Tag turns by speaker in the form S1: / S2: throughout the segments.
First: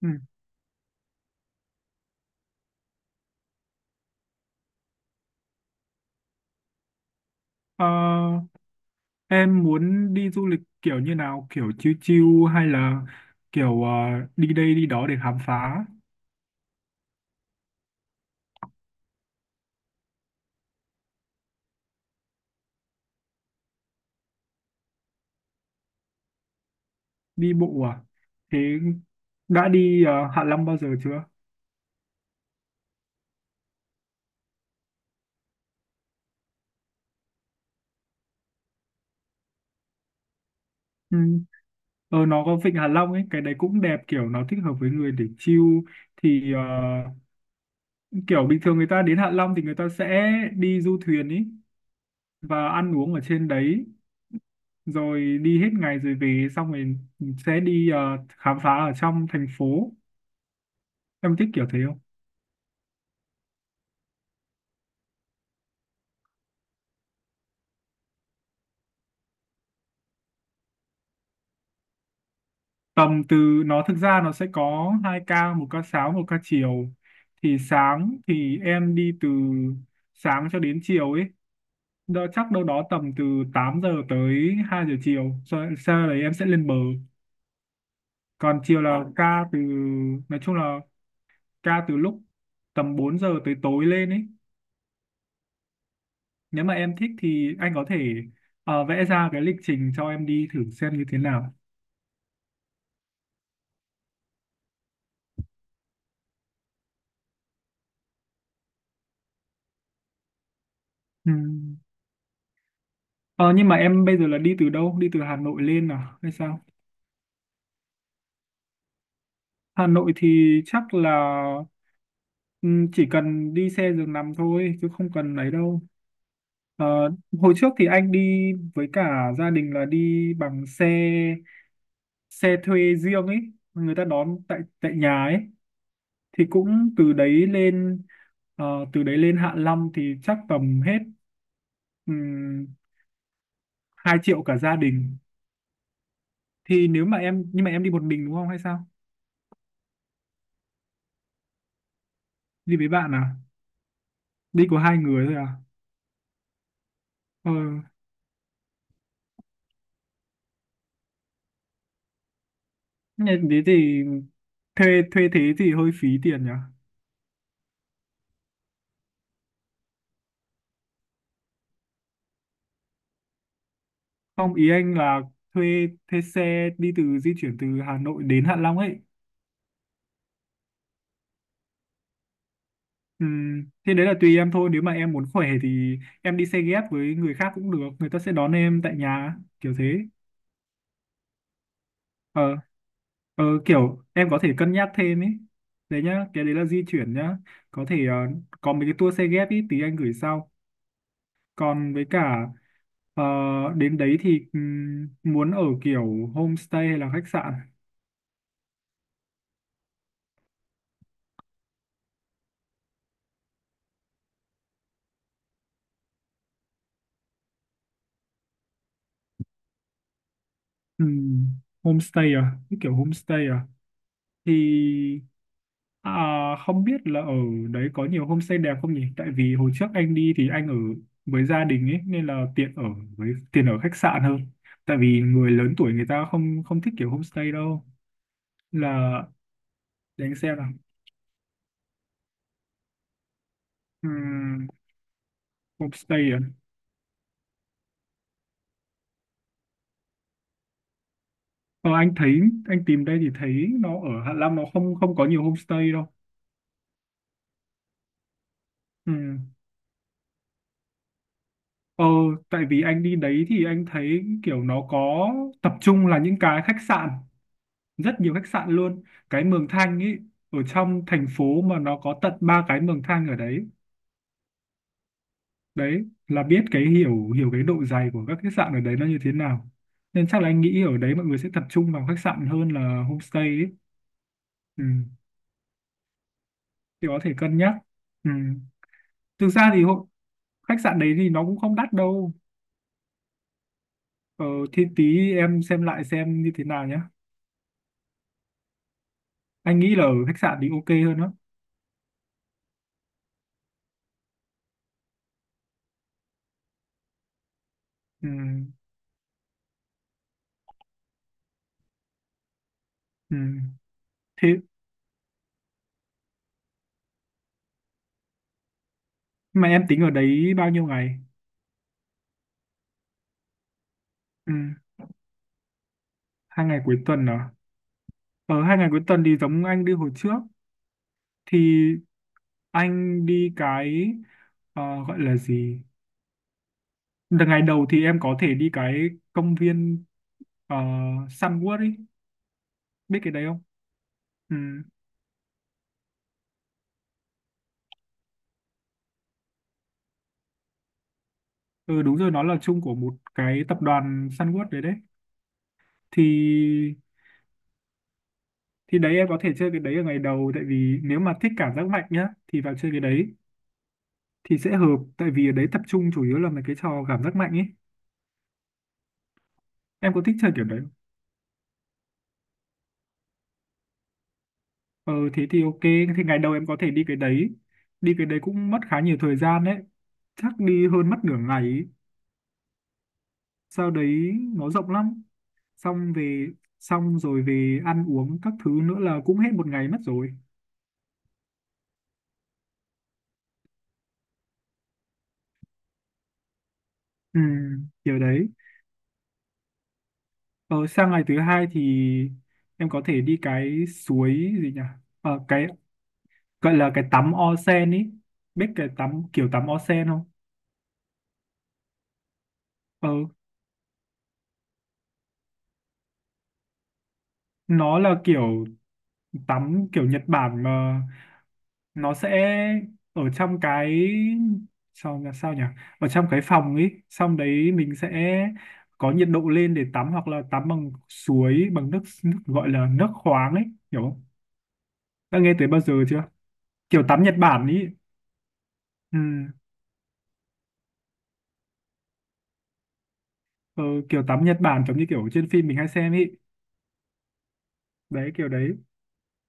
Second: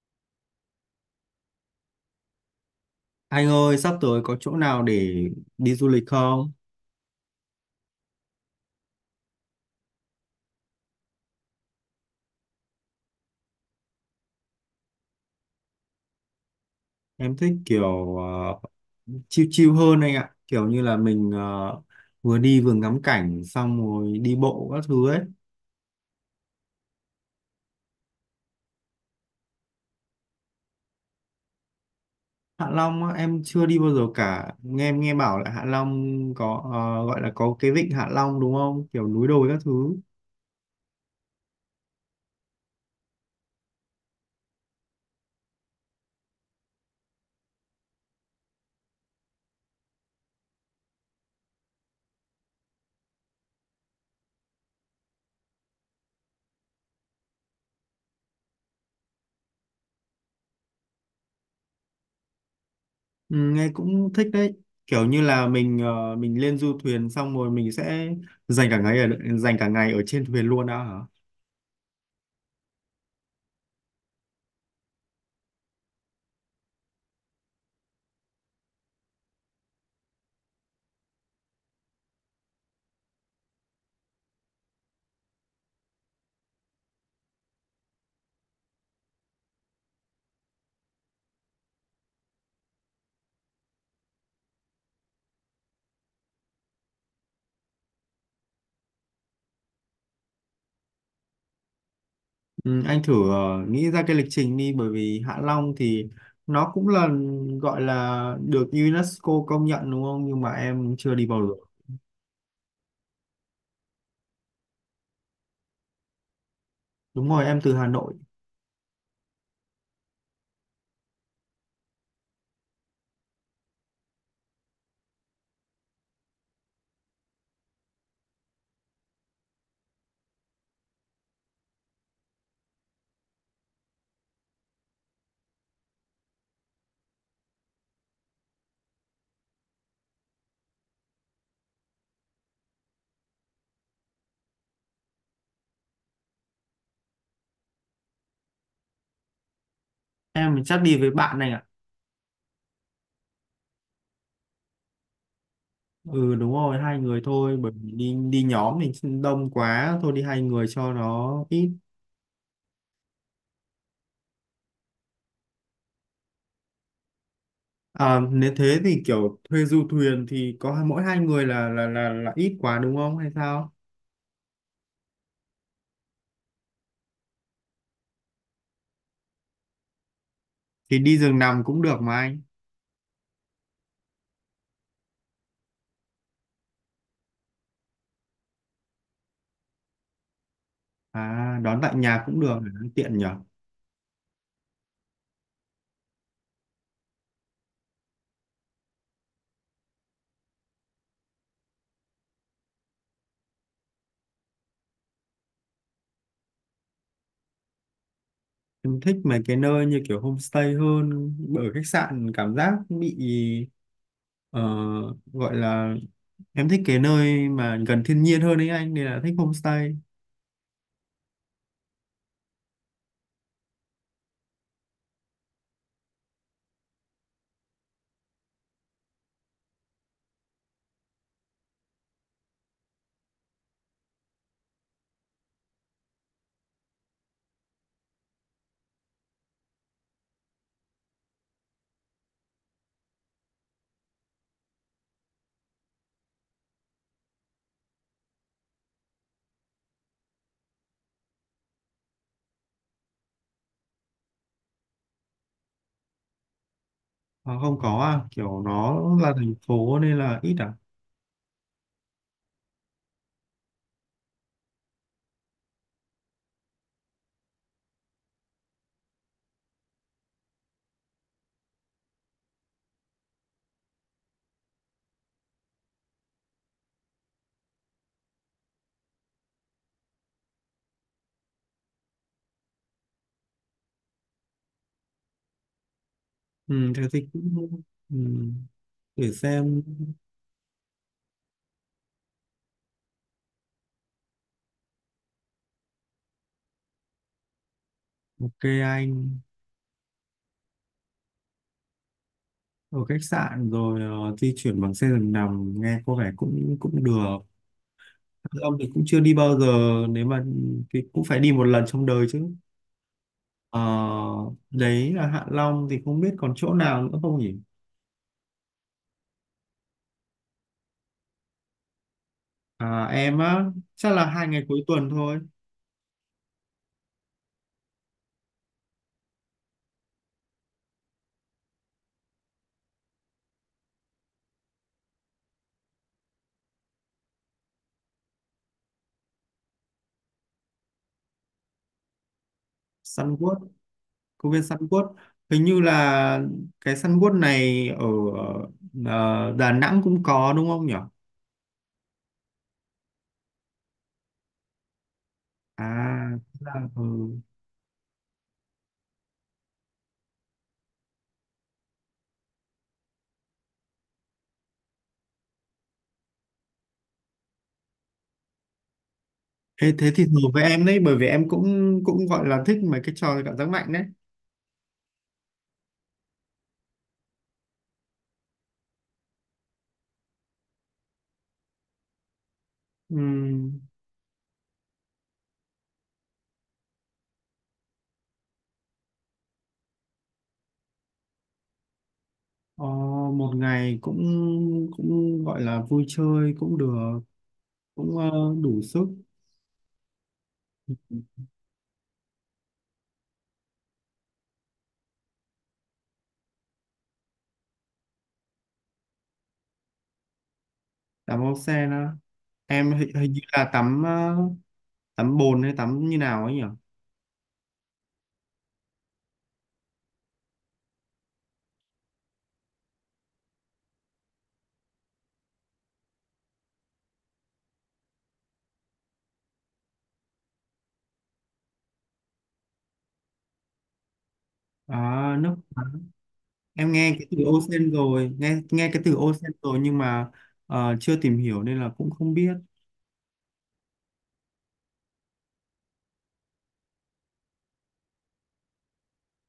S1: Ừ.
S2: Anh ơi, sắp tới có chỗ nào để đi du lịch không?
S1: Ờ, em muốn đi du lịch kiểu như nào, kiểu chill chill hay là kiểu đi đây đi đó để khám phá,
S2: Em thích kiểu chill chill hơn anh ạ. Kiểu như là mình vừa đi vừa ngắm cảnh xong rồi đi bộ các thứ ấy.
S1: đi bộ à? Thế đã đi Hạ Long bao giờ chưa?
S2: Hạ Long á, em chưa đi bao giờ cả. Em nghe bảo là Hạ Long có gọi là có cái vịnh Hạ Long đúng không? Kiểu núi đồi các thứ.
S1: Ừ. Nó có vịnh Hạ Long ấy, cái đấy cũng đẹp, kiểu nó thích hợp với người để chill. Thì kiểu bình thường người ta đến Hạ Long thì người ta sẽ đi du thuyền ấy và ăn uống ở trên đấy, rồi đi hết ngày rồi về, xong rồi sẽ đi khám phá ở trong thành phố. Em thích kiểu thế.
S2: Ừ, nghe cũng thích đấy. Kiểu như là mình lên du thuyền xong rồi mình sẽ dành cả ngày ở dành cả ngày ở trên thuyền luôn đã hả?
S1: Tầm từ, nó thực ra nó sẽ có hai ca, một ca sáng một ca chiều. Thì sáng thì em đi từ sáng cho đến chiều ấy, đó chắc đâu đó tầm từ 8 giờ tới 2 giờ chiều. Sau đấy em sẽ lên bờ, còn chiều là ca từ, nói chung là ca từ lúc tầm 4 giờ tới tối lên ấy. Nếu mà em thích thì anh có thể vẽ ra cái lịch trình cho em đi thử xem như thế nào.
S2: Ừ, anh thử nghĩ ra cái lịch trình đi, bởi vì Hạ Long thì nó cũng là gọi là được UNESCO công nhận đúng không, nhưng mà em chưa đi bao giờ.
S1: Ừm. Ờ, nhưng mà em bây giờ là đi từ đâu, đi từ Hà Nội lên à hay sao?
S2: Đúng rồi, em từ Hà Nội.
S1: Hà Nội thì chắc là, ừ, chỉ cần đi xe giường nằm thôi chứ không cần ấy đâu. Ờ, hồi trước thì anh đi với cả gia đình là đi bằng xe xe thuê riêng ấy, người ta đón tại tại nhà ấy, thì cũng từ đấy lên. Ờ, từ đấy lên Hạ Long thì chắc tầm hết um, 2 triệu cả gia đình. Thì nếu mà em, nhưng mà em đi một mình đúng không hay sao?
S2: Em chắc đi với bạn này ạ.
S1: Đi với bạn à? Đi có hai người thôi à?
S2: Ừ, đúng rồi, hai người
S1: Ờ
S2: thôi, bởi vì đi đi nhóm mình đông quá, thôi đi hai người cho nó ít.
S1: nên thế thì thuê thuê thế thì hơi phí tiền nhỉ.
S2: À, nếu thế thì kiểu thuê du thuyền thì có mỗi hai người là ít quá đúng không hay sao?
S1: Không, ý anh là thuê thuê xe đi từ, di chuyển từ Hà Nội đến Hạ Long ấy.
S2: Thì đi giường nằm cũng được mà anh.
S1: Thế đấy là tùy em thôi, nếu mà em muốn khỏe thì em đi xe ghép với người khác cũng được, người ta sẽ đón em tại nhà kiểu thế.
S2: À, đón tại nhà cũng
S1: ờ
S2: được, tiện nhỉ.
S1: Kiểu em có thể cân nhắc thêm ấy, đấy nhá, cái đấy là di chuyển nhá. Có thể có mấy cái tour xe ghép ý, tí anh gửi sau. Còn với cả ờ, đến đấy thì muốn ở kiểu homestay hay là khách sạn?
S2: Em thích mấy cái nơi như kiểu homestay hơn, ở khách sạn cảm giác bị ờ, gọi là, em thích cái nơi mà gần thiên nhiên hơn ấy anh, nên là thích homestay.
S1: Ừ, homestay à? Cái kiểu homestay à? Thì à, không biết là ở đấy có nhiều homestay đẹp không nhỉ? Tại vì hồi trước anh đi thì anh ở với gia đình ấy nên là tiện ở với tiền ở khách sạn hơn. Tại vì người lớn tuổi người ta không không thích kiểu homestay đâu. Là để anh xem nào. Ừm, homestay à? Ờ, anh thấy, anh tìm đây thì thấy nó ở Hạ Long nó không không có nhiều homestay đâu.
S2: À, không có à? Kiểu nó là
S1: Ừ.
S2: thành phố nên là ít à.
S1: Ờ, tại vì anh đi đấy thì anh thấy kiểu nó có tập trung là những cái khách sạn, rất nhiều khách sạn luôn. Cái Mường Thanh ấy, ở trong thành phố mà nó có tận ba cái Mường Thanh ở đấy. Đấy, là biết cái, hiểu hiểu cái độ dày của các khách sạn ở đấy nó như thế nào. Nên chắc là anh nghĩ ở đấy mọi người sẽ tập trung vào khách sạn hơn là homestay ấy. Ừ,
S2: Ừ, thế
S1: thì có
S2: thì
S1: thể cân nhắc.
S2: cũng, ừ,
S1: Ừ.
S2: để
S1: Thực ra
S2: xem.
S1: thì khách sạn đấy thì nó cũng không đắt đâu. Ờ, thì tí em xem lại xem như thế nào nhé.
S2: OK anh.
S1: Anh nghĩ là ở khách sạn thì ok hơn đó.
S2: Ở khách sạn rồi, di chuyển bằng xe giường nằm nghe có vẻ cũng cũng được.
S1: Ừ,
S2: Ông thì cũng chưa đi bao giờ, nếu mà thì cũng phải đi một lần trong đời chứ.
S1: ừ.
S2: Ờ,
S1: Thế
S2: đấy là Hạ Long, thì không biết còn chỗ nào nữa không nhỉ?
S1: mà em tính ở đấy bao nhiêu ngày?
S2: À, em á, chắc là hai
S1: Ừ,
S2: ngày cuối tuần thôi.
S1: hai ngày cuối tuần à? Ở hai ngày cuối tuần thì giống anh đi hồi trước, thì anh đi cái, ờ, gọi là gì? Ngày đầu thì em có thể đi cái công viên ờ, Sunwood ấy, biết cái
S2: Sun
S1: đấy không?
S2: World, công
S1: Ừ.
S2: viên Sun World. Hình như là cái Sun World này ở Đà Nẵng cũng có đúng không nhỉ?
S1: Ừ, đúng rồi, nó là chung của một cái tập đoàn Sunwood đấy đấy.
S2: À, thế là,
S1: Thì
S2: ừ.
S1: thì đấy em có thể chơi cái đấy ở ngày đầu, tại vì nếu mà thích cảm giác mạnh nhá thì vào chơi cái đấy thì sẽ hợp, tại vì ở đấy tập trung chủ yếu là mấy cái trò cảm giác mạnh ấy.
S2: Thế, thế
S1: Em có
S2: thì
S1: thích
S2: hợp
S1: chơi
S2: với
S1: kiểu đấy
S2: em
S1: không?
S2: đấy, bởi vì em cũng cũng gọi là thích mấy cái trò cảm giác mạnh đấy.
S1: Ờ thế thì ok, thì ngày đầu em có thể đi cái đấy, đi cái đấy cũng mất khá nhiều thời gian đấy, chắc đi hơn mất nửa ngày ấy.
S2: Ừm,
S1: Sau đấy nó rộng lắm, xong về, xong rồi về ăn uống các thứ nữa là cũng hết một ngày mất rồi.
S2: ờ, một ngày cũng cũng gọi là vui chơi cũng được,
S1: Ừ,
S2: cũng
S1: kiểu đấy.
S2: đủ sức.
S1: Ờ, sang ngày thứ hai thì em có thể đi cái suối gì nhỉ, cái gọi là cái tắm onsen ý, biết cái tắm, kiểu tắm onsen không?
S2: Tắm ốc sen á? Em hình,
S1: ờ
S2: hình như là tắm, tắm bồn hay tắm như nào ấy nhỉ.
S1: nó là kiểu tắm kiểu Nhật Bản mà, nó sẽ ở trong cái, sao là sao nhỉ, ở trong cái phòng ấy xong đấy mình sẽ có nhiệt độ lên để tắm hoặc là tắm bằng suối bằng nước, gọi là nước khoáng ấy, hiểu không?
S2: À,
S1: Đã nghe
S2: nước
S1: tới bao
S2: khoáng.
S1: giờ chưa?
S2: Em
S1: Kiểu
S2: nghe
S1: tắm
S2: cái
S1: Nhật
S2: từ
S1: Bản
S2: ocean
S1: ấy.
S2: rồi, nghe nghe cái từ
S1: ừ,
S2: ocean rồi, nhưng mà chưa tìm hiểu nên là cũng không biết.
S1: ờ, kiểu tắm Nhật Bản giống như kiểu trên phim mình hay xem ấy, đấy kiểu đấy.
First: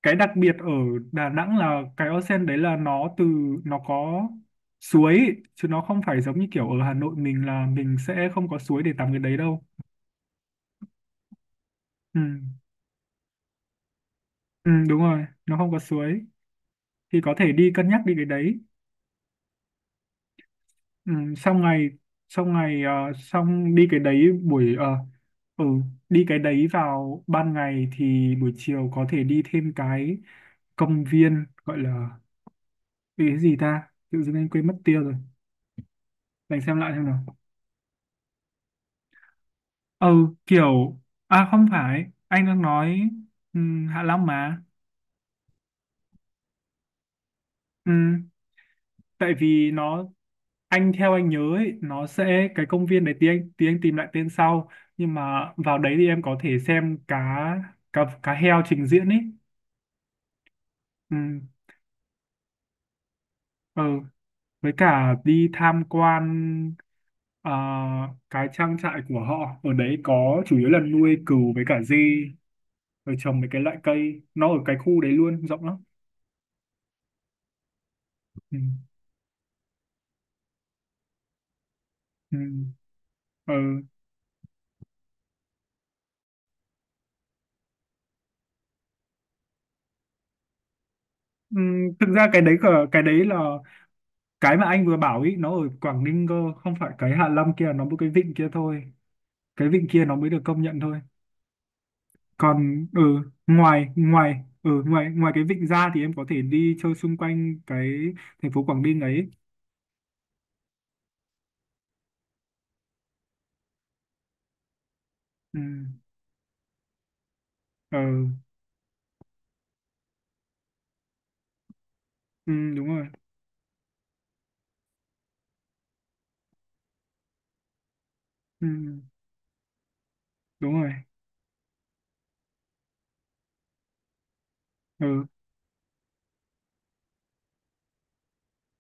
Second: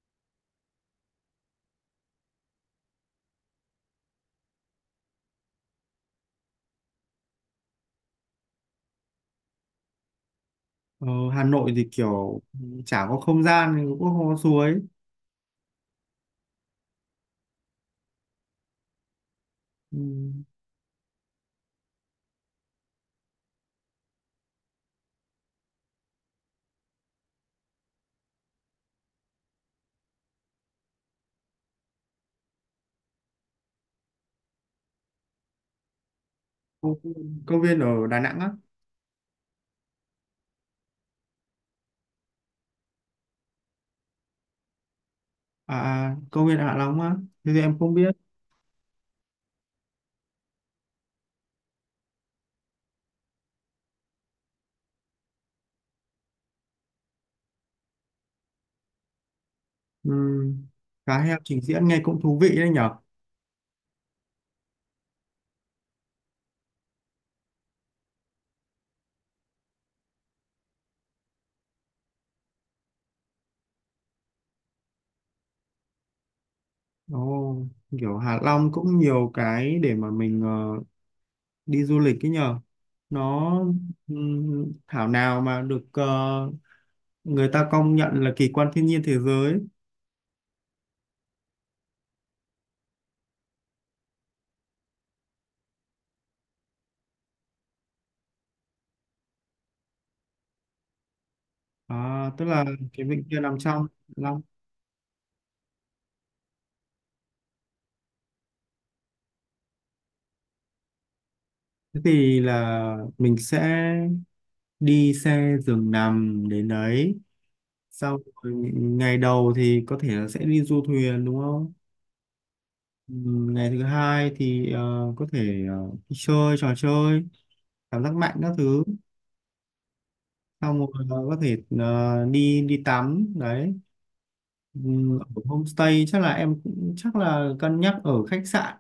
S1: Cái đặc biệt ở Đà Nẵng là cái onsen đấy là nó từ, nó có suối ý, chứ nó không phải giống như kiểu ở Hà Nội mình, là mình sẽ không có suối để tắm cái đấy đâu.
S2: Ờ, Hà Nội thì
S1: Ừ.
S2: kiểu chả có không gian, thì cũng có hồ
S1: Ừ
S2: suối.
S1: đúng rồi, nó không có suối, thì có thể đi cân nhắc đi cái đấy.
S2: Ừ,
S1: Ừ. Xong ngày, xong đi cái đấy buổi, ừ đi cái đấy vào ban ngày thì buổi chiều có thể đi thêm cái công viên gọi là cái gì ta, tự dưng anh quên mất tiêu rồi, để anh xem
S2: công
S1: lại xem nào.
S2: viên công viên ở Đà Nẵng á?
S1: ừ kiểu à không phải, anh đang nói Hạ Long mà.
S2: À, à, công viên Hạ Long á? Thế thì em không biết.
S1: Ừm, tại vì nó, anh theo anh nhớ ấy, nó sẽ cái công viên đấy, tí anh tìm lại tên sau. Nhưng mà vào đấy thì em có thể xem cá cá cá heo trình diễn ấy.
S2: Ừ. Cá heo
S1: Ừm,
S2: trình diễn nghe cũng thú vị đấy nhở.
S1: ừ, với cả đi tham quan ờ, cái trang trại của họ, ở đấy có chủ yếu là nuôi cừu với cả dê, rồi trồng mấy cái loại cây, nó ở cái khu đấy luôn rộng lắm.
S2: Ồ, kiểu Hạ Long
S1: Ừm,
S2: cũng nhiều cái để mà mình đi du lịch ấy nhờ.
S1: ừm.
S2: Nó,
S1: Ờ, ừ.
S2: thảo nào mà được, người ta công nhận là kỳ quan thiên nhiên thế giới.
S1: Thực ra cái đấy, cái đấy là cái mà anh vừa bảo ý, nó ở Quảng Ninh cơ, không phải cái Hạ Long kia, nó một cái vịnh kia thôi, cái vịnh kia nó mới được công nhận thôi.
S2: À, tức là
S1: Còn
S2: cái vịnh kia nằm trong
S1: ngoài
S2: Long.
S1: ngoài ừ, ngoài ngoài cái vịnh ra thì em có thể đi chơi xung quanh cái thành phố Quảng Ninh ấy.
S2: Thế thì là mình sẽ đi xe
S1: Ừ.
S2: giường nằm đến đấy,
S1: Ừ.
S2: sau rồi ngày đầu thì có thể là sẽ đi du thuyền đúng không?
S1: Ừ, đúng rồi.
S2: Ngày thứ hai thì có thể đi chơi trò chơi cảm giác mạnh các
S1: Ừ.
S2: thứ, xong
S1: Đúng
S2: rồi
S1: rồi.
S2: có thể đi đi tắm đấy. Ừ,
S1: Ừ.
S2: ở homestay, chắc là em cũng chắc là cân nhắc ở khách sạn.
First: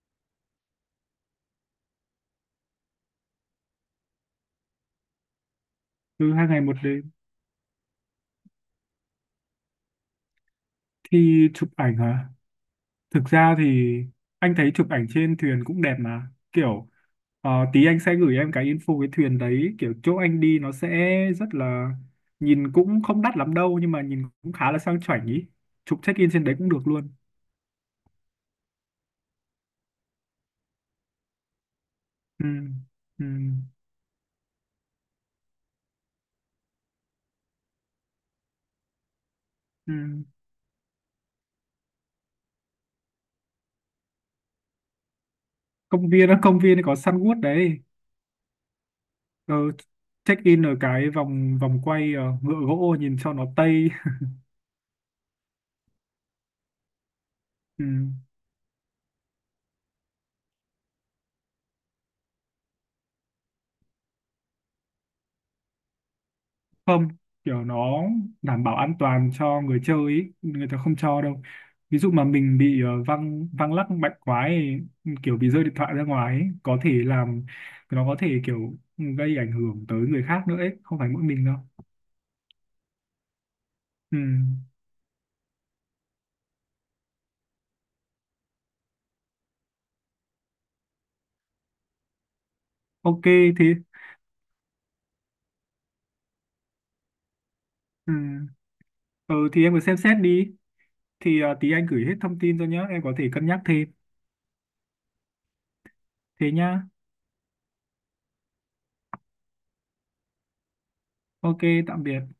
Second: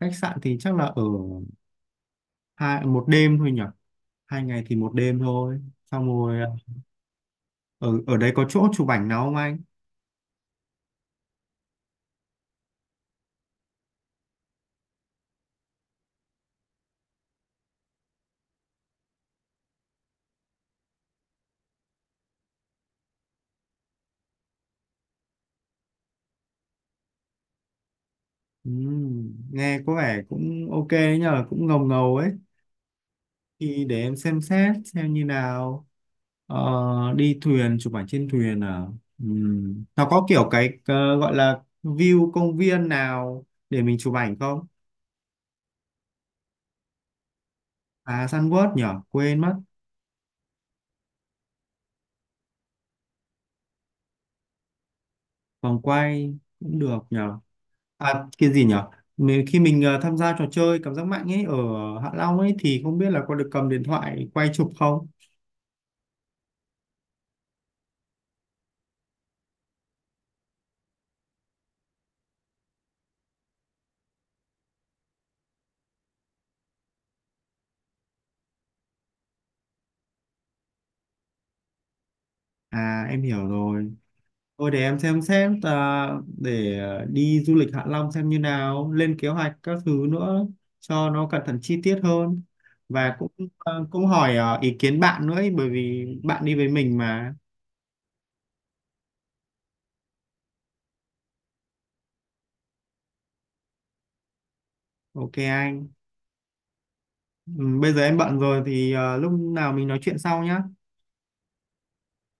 S2: Khách sạn thì chắc là ở hai một đêm thôi nhỉ, hai ngày thì một đêm thôi, xong
S1: Ừ,
S2: rồi
S1: hai ngày một đêm.
S2: ở ở đấy có chỗ chụp ảnh nào không anh?
S1: Thì chụp ảnh hả? Thực ra thì anh thấy chụp ảnh trên thuyền cũng đẹp mà. Kiểu tí anh sẽ gửi em cái info cái thuyền đấy. Kiểu chỗ anh đi nó sẽ rất là, nhìn cũng không đắt lắm đâu nhưng mà nhìn cũng khá là sang chảnh ý. Chụp check in trên đấy cũng được luôn.
S2: Ừ, nghe có vẻ cũng OK đấy nhờ, cũng ngầu ngầu ấy,
S1: Ừ, ừ,
S2: thì để em xem xét xem như nào. Ờ, đi thuyền, chụp ảnh trên thuyền à? Ừ. Nó
S1: ừ.
S2: có kiểu cái, gọi là view công viên nào để mình chụp ảnh không?
S1: Công viên á, công viên có săn gút đấy.
S2: À, Sunward nhỉ, quên mất.
S1: Ờ, check in ở cái vòng vòng quay, ngựa gỗ nhìn cho nó tây.
S2: Vòng quay cũng được nhờ.
S1: Ừ.
S2: À, cái gì nhở? Khi mình tham gia trò chơi cảm giác mạnh ấy ở Hạ Long ấy, thì không biết là có được cầm điện thoại quay chụp không?
S1: Không, kiểu nó đảm bảo an toàn cho người chơi ý, người ta không cho đâu. Ví dụ mà mình bị văng văng lắc mạnh quá ấy, kiểu bị rơi điện thoại ra ngoài ấy, có thể làm, nó có thể kiểu gây ảnh hưởng tới người khác nữa ấy, không phải mỗi mình đâu.
S2: À, em hiểu rồi.
S1: Ừ.
S2: Thôi để em xem, à, để đi du lịch Hạ Long xem như nào, lên kế hoạch các thứ nữa cho nó cẩn thận chi tiết hơn, và
S1: Ok
S2: cũng
S1: thì
S2: cũng hỏi ý kiến bạn nữa ấy, bởi vì bạn đi với mình mà.
S1: ừ. Ừ thì em cứ xem xét đi, thì tí anh gửi hết thông tin cho nhá, em có thể cân nhắc thêm.
S2: OK anh.
S1: Thế nhá.
S2: Ừ, bây giờ em bận rồi thì lúc nào mình nói chuyện sau nhá.
S1: Ok. Tạm biệt.